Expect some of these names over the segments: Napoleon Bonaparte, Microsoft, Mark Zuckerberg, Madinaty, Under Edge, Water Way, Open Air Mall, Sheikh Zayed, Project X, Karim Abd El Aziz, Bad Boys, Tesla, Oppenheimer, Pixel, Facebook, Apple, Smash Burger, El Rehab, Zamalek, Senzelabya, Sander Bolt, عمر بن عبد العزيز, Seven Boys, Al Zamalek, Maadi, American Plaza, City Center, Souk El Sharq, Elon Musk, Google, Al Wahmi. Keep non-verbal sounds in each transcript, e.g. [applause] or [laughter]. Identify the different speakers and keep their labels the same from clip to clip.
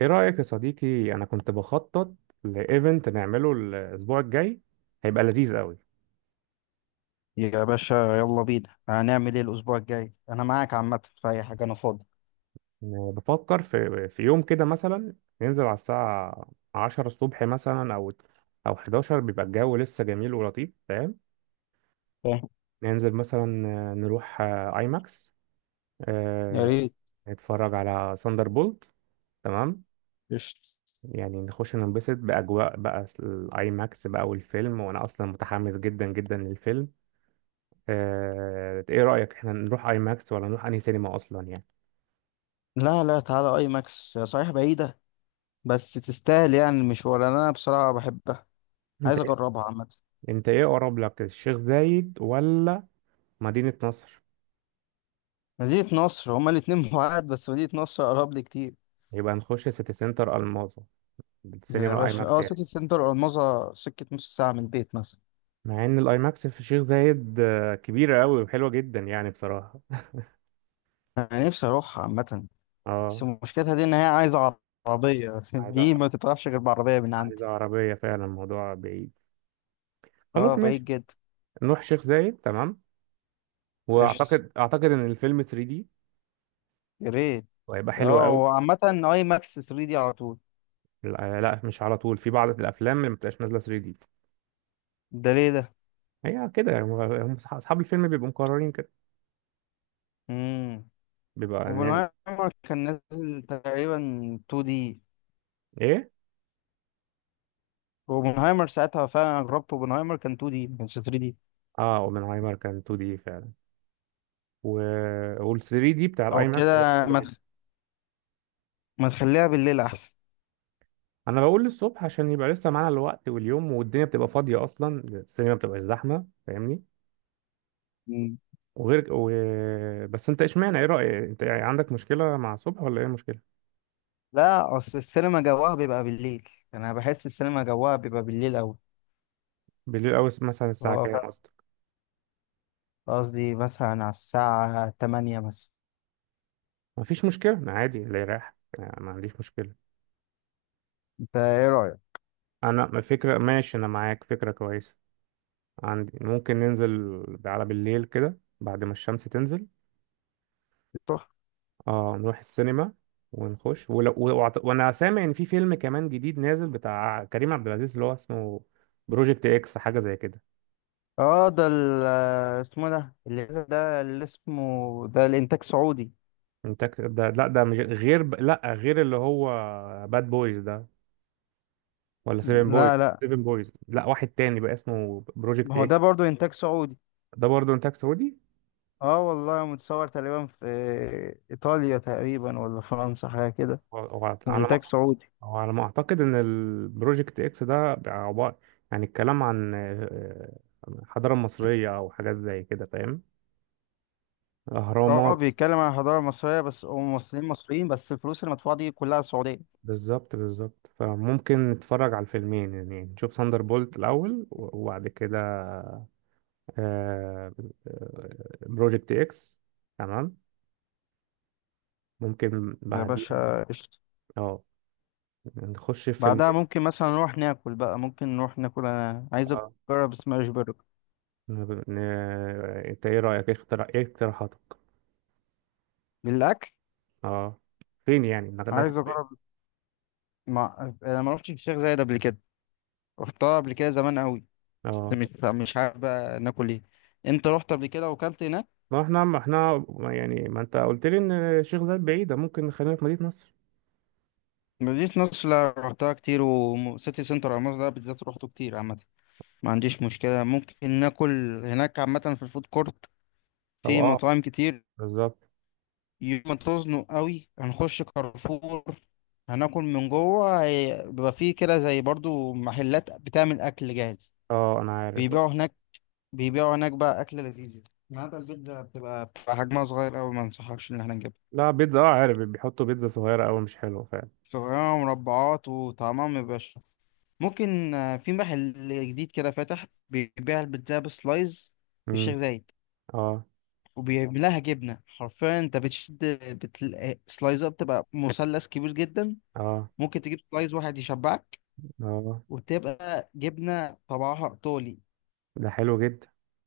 Speaker 1: ايه رأيك يا صديقي؟ انا كنت بخطط لايفنت نعمله الاسبوع الجاي. هيبقى لذيذ قوي.
Speaker 2: يا باشا، يلا بينا. هنعمل ايه الاسبوع الجاي؟ انا معاك عامه في اي حاجه، انا فاضي.
Speaker 1: بفكر في يوم كده مثلا. ننزل على الساعة 10 الصبح مثلا، او 11. بيبقى الجو لسه جميل ولطيف، فاهم؟
Speaker 2: فاهم.
Speaker 1: ننزل مثلا، نروح اي ماكس،
Speaker 2: يا ريت.
Speaker 1: نتفرج على ساندر بولت. تمام.
Speaker 2: قشطة.
Speaker 1: يعني نخش ننبسط بأجواء بقى الاي ماكس بقى والفيلم، وانا اصلا متحمس جدا جدا للفيلم. ايه رأيك؟ احنا نروح اي ماكس ولا نروح انهي سينما اصلا يعني؟
Speaker 2: لا لا، تعالى اي ماكس هي صحيح بعيده، بس تستاهل يعني المشوار. انا بصراحه بحبها،
Speaker 1: انت
Speaker 2: عايز
Speaker 1: إيه،
Speaker 2: اجربها عامه.
Speaker 1: انت ايه اقرب لك، الشيخ زايد ولا مدينة نصر؟
Speaker 2: مدينه نصر هما الاتنين [laughs] بعاد، بس مدينه نصر اقرب لي كتير.
Speaker 1: يبقى نخش سيتي سنتر الماظة،
Speaker 2: يا
Speaker 1: السينما الاي
Speaker 2: باشا
Speaker 1: ماكس
Speaker 2: اه،
Speaker 1: يعني.
Speaker 2: سيتي سنتر الماظة سكه نص ساعه من البيت مثلا.
Speaker 1: مع ان الاي ماكس في الشيخ زايد كبيرة قوي وحلوة جدا يعني بصراحة.
Speaker 2: انا نفسي اروحها عامه، بس
Speaker 1: اه.
Speaker 2: مشكلتها دي ان هي عايزه عربيه [laughs]
Speaker 1: عايزة،
Speaker 2: دي ما تتعرفش غير بعربيه من عندي.
Speaker 1: عايزة عربية فعلا، الموضوع بعيد. خلاص
Speaker 2: اه،
Speaker 1: ماشي،
Speaker 2: بعيد جدا.
Speaker 1: نروح شيخ زايد. تمام.
Speaker 2: قشطة.
Speaker 1: واعتقد ان الفيلم 3D
Speaker 2: يا ريت.
Speaker 1: وهيبقى حلو
Speaker 2: اه،
Speaker 1: قوي.
Speaker 2: هو عامة اي ماكس 3 دي على طول.
Speaker 1: لا لا، مش على طول. في بعض الافلام اللي ما بتبقاش نازلة 3D.
Speaker 2: ده ليه ده؟
Speaker 1: هي كده يعني، اصحاب الفيلم بيبقوا مقررين كده.
Speaker 2: امم
Speaker 1: بيبقى ان
Speaker 2: اوبنهايمر كان نازل تقريبا 2 دي.
Speaker 1: ايه.
Speaker 2: اوبنهايمر ساعتها فعلا انا جربت اوبنهايمر، كان 2 دي ما كانش 3 دي.
Speaker 1: اه، اوبنهايمر كان 2 دي فعلا. و... وال 3 دي بتاع
Speaker 2: او
Speaker 1: الاي
Speaker 2: كده.
Speaker 1: ماكس بيبقى حلو
Speaker 2: ما
Speaker 1: جدا.
Speaker 2: تخ- ما تخليها بالليل احسن.
Speaker 1: انا بقول للصبح عشان يبقى لسه معانا الوقت، واليوم والدنيا بتبقى فاضيه، اصلا السينما بتبقى زحمه، فاهمني؟
Speaker 2: مم.
Speaker 1: وغير و... بس انت اشمعنى، ايه رايك انت؟ يعني عندك مشكله مع الصبح ولا ايه مشكله؟
Speaker 2: لا، اصل السينما جواها بيبقى بالليل، يعني انا بحس السينما جواها بيبقى بالليل اوي.
Speaker 1: بالليل او مثلا الساعه
Speaker 2: هو ف-
Speaker 1: كام قصدك؟
Speaker 2: قصدي مثلا على الساعة 8 مثلا.
Speaker 1: مفيش مشكله، أنا عادي اللي يريح يعني، ما عنديش مشكله.
Speaker 2: انت ايه رأيك؟
Speaker 1: انا فكره ماشي، انا معاك، فكره كويسه عندي. ممكن ننزل على بالليل كده بعد ما الشمس تنزل.
Speaker 2: تحفة.
Speaker 1: اه، نروح السينما ونخش وانا سامع ان في فيلم كمان جديد نازل بتاع كريم عبد العزيز، اللي هو اسمه بروجكت اكس، حاجه زي كده.
Speaker 2: اه، ده ال- آه، اسمه إيه ده؟ اللي ده اللي اسمه، ده الانتاج سعودي.
Speaker 1: ده، لا ده مش غير لا، غير اللي هو باد بويز ده، ولا سيفن بويز؟
Speaker 2: لا لا،
Speaker 1: سيفن بويز لا، واحد تاني بقى اسمه
Speaker 2: ما
Speaker 1: بروجكت
Speaker 2: هو ده
Speaker 1: اكس.
Speaker 2: برضو انتاج سعودي.
Speaker 1: ده برضه انتاج سعودي.
Speaker 2: اه والله، متصور تقريبا في ايطاليا تقريبا، ولا فرنسا حاجه كده،
Speaker 1: وعلى،
Speaker 2: وانتاج سعودي.
Speaker 1: هو على ما اعتقد ان البروجكت اكس ده عبارة، يعني الكلام عن الحضارة المصرية او حاجات زي كده، فاهم.
Speaker 2: اه،
Speaker 1: اهرامات، اه.
Speaker 2: بيتكلم عن الحضاره المصريه بس، وممثلين مصريين بس، الفلوس المدفوعه دي كلها سعوديه.
Speaker 1: بالظبط بالظبط. فممكن نتفرج على الفيلمين، يعني نشوف ساندر بولت الاول، وبعد كده آه، بروجكت اكس. تمام. ممكن
Speaker 2: يا
Speaker 1: بعديها.
Speaker 2: باشا قشطة.
Speaker 1: اه، نخش في
Speaker 2: بعدها
Speaker 1: فيلمين.
Speaker 2: ممكن مثلا نروح ناكل بقى، ممكن نروح ناكل، انا عايز
Speaker 1: اه.
Speaker 2: اجرب سماش برجر.
Speaker 1: ن- ن- انت ايه رأيك؟ إيه اقتراحاتك؟
Speaker 2: للاكل
Speaker 1: اه، فين يعني
Speaker 2: عايز
Speaker 1: نكتب إيه؟
Speaker 2: اجرب. ما انا ما رحتش الشيخ زايد قبل كده، رحتها قبل كده زمان قوي.
Speaker 1: اه،
Speaker 2: مش عارف بقى ناكل ايه. انت رحت قبل كده وكلت هناك؟
Speaker 1: ما احنا ما احنا ما يعني ما انت قلت لي ان الشيخ زايد بعيدة، ممكن نخلينا في مدينة نصر.
Speaker 2: مدينة نصر لا، رحتها كتير، وسيتي سنتر أو مصر ده بالذات روحته كتير عامة. ما عنديش مشكلة، ممكن ناكل هناك عامة في الفود كورت،
Speaker 1: طب
Speaker 2: في
Speaker 1: اه.
Speaker 2: مطاعم كتير.
Speaker 1: بالظبط.
Speaker 2: يوم ما تزنق قوي هنخش كارفور، هناكل من جوه. بيبقى فيه كده زي برضو محلات بتعمل أكل جاهز،
Speaker 1: اه انا عارف.
Speaker 2: بيبيعوا هناك. بيبيعوا هناك بقى أكل لذيذ. النهارده البيتزا بتبقى حجمها صغير أوي، ما أنصحكش إن احنا نجيبها.
Speaker 1: لا بيتزا، اه عارف، بيحطوا بيتزا صغيرة قوي مش حلوة فعلا.
Speaker 2: صغيرة ومربعات وطعمها مبيبقاش. ممكن في محل جديد كده فاتح بيبيع البيتزا بسلايز في الشيخ
Speaker 1: مم.
Speaker 2: زايد،
Speaker 1: اه.
Speaker 2: وبيعملها جبنة حرفيا. انت بتشد، بتلاقي سلايزات بتبقى مثلث كبير جدا.
Speaker 1: اه.
Speaker 2: ممكن تجيب سلايز واحد يشبعك،
Speaker 1: اه.
Speaker 2: وبتبقى جبنة طبعها ايطالي.
Speaker 1: ده حلو جدا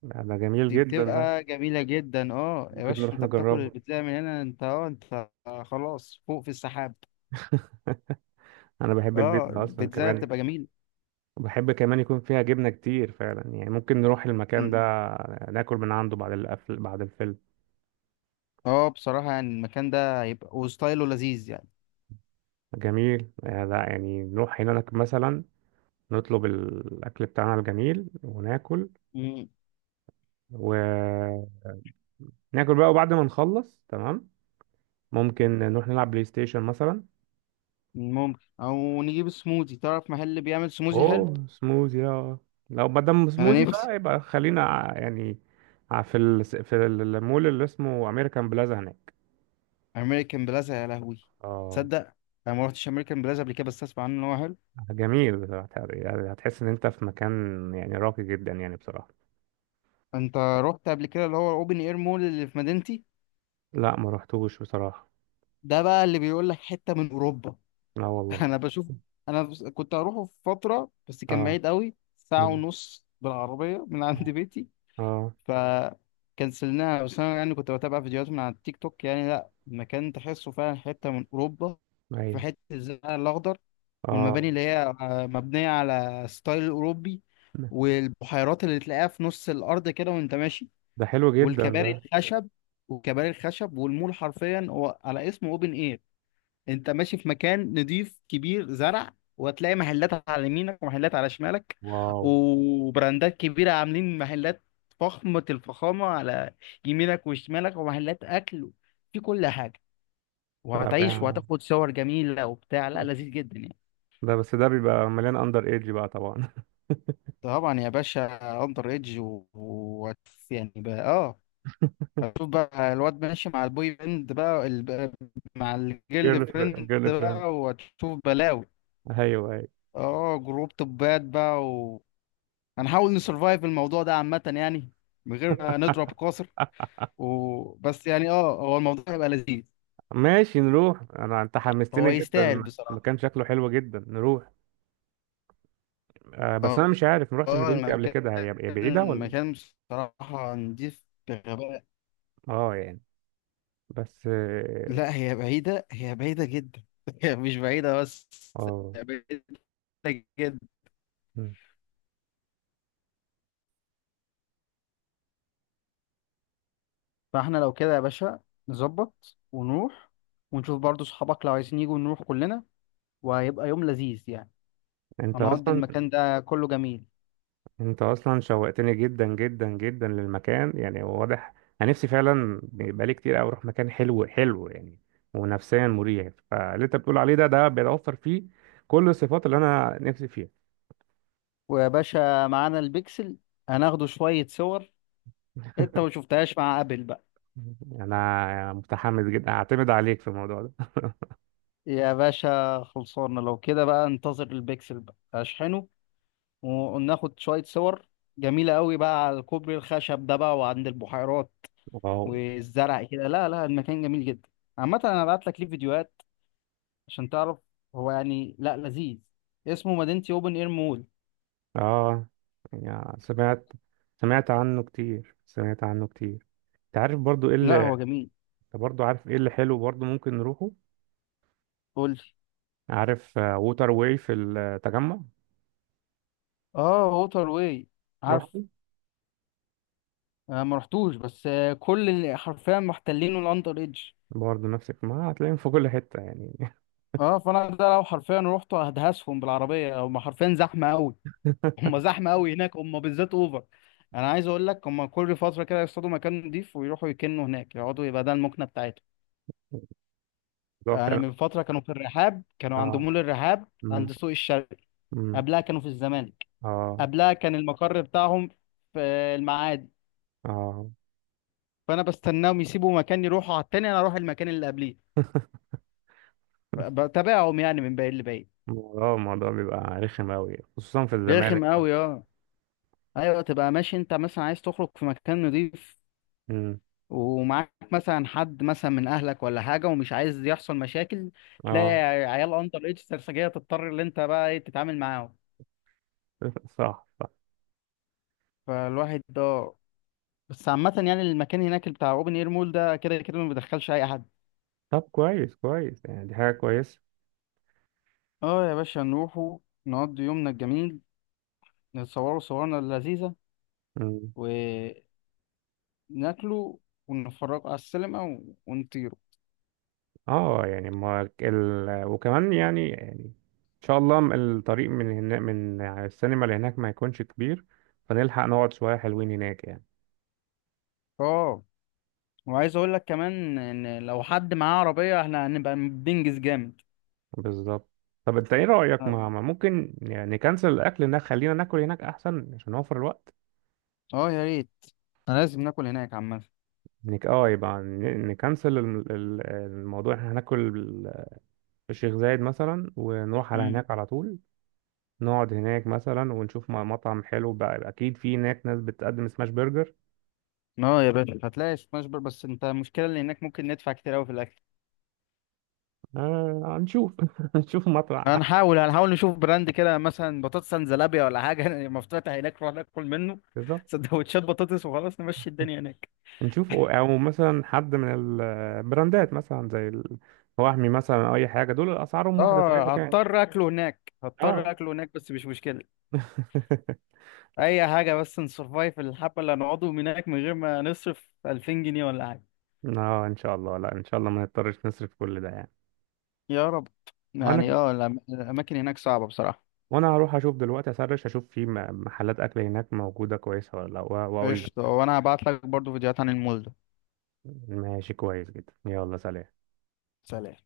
Speaker 1: ده، ده جميل
Speaker 2: دي
Speaker 1: جدا ده.
Speaker 2: بتبقى جميلة جدا. اه يا
Speaker 1: ممكن
Speaker 2: باشا،
Speaker 1: نروح
Speaker 2: انت بتاكل
Speaker 1: نجربه.
Speaker 2: البيتزا من هنا؟ انت خلاص فوق في السحاب.
Speaker 1: انا بحب
Speaker 2: اه
Speaker 1: البيتزا اصلا
Speaker 2: البيتزا
Speaker 1: كمان،
Speaker 2: بتبقى جميلة.
Speaker 1: وبحب كمان يكون فيها جبنة كتير فعلا، يعني ممكن نروح المكان
Speaker 2: م.
Speaker 1: ده، ناكل من عنده بعد القفل بعد الفيلم.
Speaker 2: اه بصراحة، يعني المكان ده هيبقى وستايله لذيذ يعني.
Speaker 1: جميل. لا يعني نروح هناك مثلا، نطلب الأكل بتاعنا الجميل وناكل.
Speaker 2: م.
Speaker 1: وناكل بقى، وبعد ما نخلص تمام، ممكن نروح نلعب بلاي ستيشن مثلا.
Speaker 2: ممكن او نجيب سموزي. تعرف محل اللي بيعمل سموزي حلو؟
Speaker 1: أوه سموزي، اه. لو ما دام
Speaker 2: انا
Speaker 1: سموزي
Speaker 2: نفسي.
Speaker 1: بقى، يبقى خلينا في في المول اللي اسمه أمريكان بلازا هناك.
Speaker 2: امريكان بلازا يا لهوي.
Speaker 1: اه.
Speaker 2: تصدق انا ما رحتش امريكان بلازا قبل كده، بس اسمع عنه ان هو حلو.
Speaker 1: جميل بصراحة، يعني هتحس إن أنت في مكان يعني راقي جدا يعني بصراحة.
Speaker 2: انت رحت قبل كده اللي هو الاوبن اير مول اللي في مدينتي؟
Speaker 1: لا، ما رحتوش بصراحة.
Speaker 2: ده بقى اللي بيقول لك حته من اوروبا.
Speaker 1: لا
Speaker 2: [laughs]
Speaker 1: والله.
Speaker 2: انا بشوف. كنت هروحه في فتره، بس كان
Speaker 1: اه.
Speaker 2: بعيد قوي ساعه
Speaker 1: مم.
Speaker 2: ونص بالعربيه من عند
Speaker 1: اه.
Speaker 2: بيتي،
Speaker 1: آه.
Speaker 2: فكنسلناها. بس انا يعني كنت بتابع فيديوهات من على التيك توك. يعني لا، المكان تحسه فعلا حته من اوروبا. في
Speaker 1: أيوه.
Speaker 2: حته الزرع الاخضر،
Speaker 1: اه.
Speaker 2: والمباني اللي هي مبنية على ستايل أوروبي، والبحيرات اللي تلاقيها في نص الأرض كده وأنت ماشي،
Speaker 1: ده حلو جدا
Speaker 2: والكباري
Speaker 1: ده.
Speaker 2: الخشب. والمول حرفيا هو على اسمه أوبن إير. أنت ماشي في مكان نضيف كبير زرع، وهتلاقي محلات على يمينك ومحلات على شمالك،
Speaker 1: واو.
Speaker 2: وبراندات كبيرة عاملين محلات فخمة الفخامة على يمينك وشمالك، ومحلات أكل في كل حاجة.
Speaker 1: ايوه
Speaker 2: وهتعيش
Speaker 1: رائع.
Speaker 2: وهتاخد صور جميلة وبتاع. لا، لذيذ جدا يعني.
Speaker 1: ده بس ده بيبقى مليان اندر ايدج بقى طبعا.
Speaker 2: طبعا يا باشا. اندر ايدج يعني بقى اه، هتشوف بقى الواد ماشي مع البوي بند بقى، مع
Speaker 1: [laughs]
Speaker 2: الجيرل
Speaker 1: جيرل فريند،
Speaker 2: فريند
Speaker 1: جيرل فريند.
Speaker 2: بقى، وهتشوف بلاوي.
Speaker 1: ايوه، ايوه.
Speaker 2: اه جروب توبات بقى. هنحاول نسرفايف الموضوع ده عامة يعني، من غير ما نضرب قاصر. بس يعني اه، هو الموضوع هيبقى لذيذ.
Speaker 1: ماشي، نروح. انا انت
Speaker 2: هو
Speaker 1: حمستني
Speaker 2: يستاهل
Speaker 1: جدا.
Speaker 2: بصراحة.
Speaker 1: المكان شكله حلو جدا، نروح. آه بس
Speaker 2: اه،
Speaker 1: انا مش عارف، ما رحتش مدينتي قبل
Speaker 2: المكان.
Speaker 1: كده. هي بعيده ولا؟
Speaker 2: المكان بصراحة نضيف بغباء.
Speaker 1: اه يعني. بس اه.
Speaker 2: لا، هي بعيدة، هي بعيدة جدا [laughs] هي مش بعيدة، بس
Speaker 1: آه.
Speaker 2: هي بعيدة جدا.
Speaker 1: مم.
Speaker 2: فاحنا لو كده يا باشا، نظبط ونروح، ونشوف برضو صحابك لو عايزين يجوا نروح كلنا، وهيبقى يوم لذيذ يعني.
Speaker 1: انت
Speaker 2: هنقضي
Speaker 1: اصلا،
Speaker 2: المكان ده كله جميل.
Speaker 1: انت اصلا شوقتني جدا جدا جدا للمكان، يعني هو واضح. انا نفسي فعلا بقالي كتير قوي اروح مكان حلو حلو يعني، ونفسيا مريح. فاللي انت بتقول عليه ده، ده بيتوفر فيه كل الصفات اللي انا نفسي فيها.
Speaker 2: ويا باشا، معانا البيكسل، هناخده شوية صور. انت ما شفتهاش مع ابل بقى.
Speaker 1: انا متحمس جدا، اعتمد عليك في الموضوع ده.
Speaker 2: يا باشا خلصانة، لو كده بقى انتظر البيكسل بقى اشحنه، وناخد شوية صور جميلة قوي بقى على الكوبري الخشب ده بقى، وعند البحيرات
Speaker 1: واو.
Speaker 2: والزرع كده. لا لا، المكان جميل جدا. عامة انا هبعت لك ليه فيديوهات عشان تعرف. هو يعني لا، لذيذ. اسمه مدينتي اوبن اير مول.
Speaker 1: اه يعني سمعت، سمعت عنه كتير، سمعت عنه كتير. انت عارف برضو ايه
Speaker 2: لا
Speaker 1: اللي،
Speaker 2: هو جميل.
Speaker 1: انت برضو عارف ايه اللي حلو برضو، ممكن نروحه.
Speaker 2: قول لي.
Speaker 1: عارف ووتر واي في التجمع؟
Speaker 2: اه ووتر واي،
Speaker 1: رحت؟
Speaker 2: عارف. آه ما رحتوش بس، آه كل اللي حرفيا محتلينه الاندر ايدج.
Speaker 1: برضه نفسك، ما هتلاقيهم في كل حتة يعني.
Speaker 2: اه، فانا ده لو حرفيا روحت هدهسهم بالعربية. هم حرفيا زحمة قوي [laughs] هم زحمة قوي هناك، هم بالذات اوفر. انا عايز اقول لك، هم كل فترة كده يصطادوا مكان نضيف ويروحوا يكنوا هناك يقعدوا، يبقى ده المكنة بتاعتهم.
Speaker 1: [laughs] الموضوع
Speaker 2: يعني
Speaker 1: فعلا.
Speaker 2: من فترة كانوا في الرحاب، كانوا عند
Speaker 1: اه.
Speaker 2: مول الرحاب
Speaker 1: امم.
Speaker 2: عند سوق الشرق.
Speaker 1: امم.
Speaker 2: قبلها كانوا في الزمالك.
Speaker 1: اه.
Speaker 2: قبلها كان المقر بتاعهم في المعادي.
Speaker 1: اه.
Speaker 2: فأنا بستناهم يسيبوا مكان يروحوا على التاني، أنا أروح المكان اللي قبليه. بتابعهم يعني من بعيد لبعيد.
Speaker 1: الموضوع، الموضوع بيبقى رخم أوي خصوصا في الزمالك
Speaker 2: رخم
Speaker 1: بقى.
Speaker 2: أوي أه. أيوة، تبقى ماشي أنت مثلا عايز تخرج في مكان نضيف،
Speaker 1: امم.
Speaker 2: ومعاك مثلا حد مثلا من أهلك ولا حاجة، ومش عايز يحصل مشاكل، تلاقي
Speaker 1: اه.
Speaker 2: عيال أندر إيدج سرسجية تضطر إن أنت بقى إيه تتعامل معاهم.
Speaker 1: صح صح.
Speaker 2: فالواحد ده. بس عامة يعني المكان هناك بتاع اوبن اير مول، ده كده كده ما بيدخلش اي حد.
Speaker 1: طب كويس كويس، يعني دي حاجة كويسة.
Speaker 2: اه يا باشا، نروحوا نقضي يومنا الجميل، نتصوروا صورنا اللذيذة
Speaker 1: امم.
Speaker 2: وناكلوا، ونتفرجوا على السينما ونطيروا.
Speaker 1: اه يعني ما ال... وكمان يعني يعني ان شاء الله، الطريق من هنا، من يعني السينما اللي هناك ما يكونش كبير، فنلحق نقعد شوية حلوين هناك يعني.
Speaker 2: اه، وعايز اقول لك كمان ان لو حد معاه عربية احنا هنبقى بننجز جامد.
Speaker 1: بالظبط. طب انت ايه رأيك،
Speaker 2: اه
Speaker 1: ما ممكن يعني نكنسل الاكل هناك، خلينا ناكل هناك احسن عشان نوفر الوقت.
Speaker 2: آه يا ريت، أنا لازم ناكل هناك عامة.
Speaker 1: اه، يبقى نكنسل الموضوع. احنا هناكل في الشيخ زايد مثلا، ونروح على
Speaker 2: مم.
Speaker 1: هناك على طول. نقعد هناك مثلا، ونشوف مطعم حلو بقى، اكيد في هناك ناس بتقدم سماش برجر.
Speaker 2: اه يا باشا، هتلاقي سماش بر، بس انت المشكلة اللي هناك ممكن ندفع كتير اوي في الاكل.
Speaker 1: آه هنشوف. [laughs] هنشوف
Speaker 2: هنحاول نشوف براند كده مثلا، بطاطس سنزلابيا ولا حاجه [laughs] مفتوح هناك، نروح ناكل منه
Speaker 1: بالظبط.
Speaker 2: سندوتشات بطاطس وخلاص نمشي الدنيا هناك.
Speaker 1: نشوف او، أو مثلا حد من البراندات مثلا زي الوهمي مثلا او اي حاجه، دول اسعارهم واحده في اي
Speaker 2: اه
Speaker 1: مكان.
Speaker 2: هضطر [laughs] اكله هناك
Speaker 1: اه.
Speaker 2: هضطر اكله هناك، بس مش مشكله.
Speaker 1: [laughs]
Speaker 2: اي حاجه، بس نسرفايف الحبه اللي هنقعده هناك من غير ما نصرف 2000 جنيه ولا حاجه.
Speaker 1: اه ان شاء الله، لا ان شاء الله ما نضطرش نصرف كل ده يعني.
Speaker 2: يا رب.
Speaker 1: وانا
Speaker 2: يعني
Speaker 1: آه.
Speaker 2: اه، الاماكن هناك صعبه بصراحه.
Speaker 1: وانا هروح اشوف دلوقتي، اسرش اشوف في محلات اكل هناك موجودة كويسة ولا لا واقول لك.
Speaker 2: قشطه. وانا هبعت لك برضو فيديوهات عن المول ده.
Speaker 1: ماشي، كويس جدا، يلا سلام.
Speaker 2: سلام.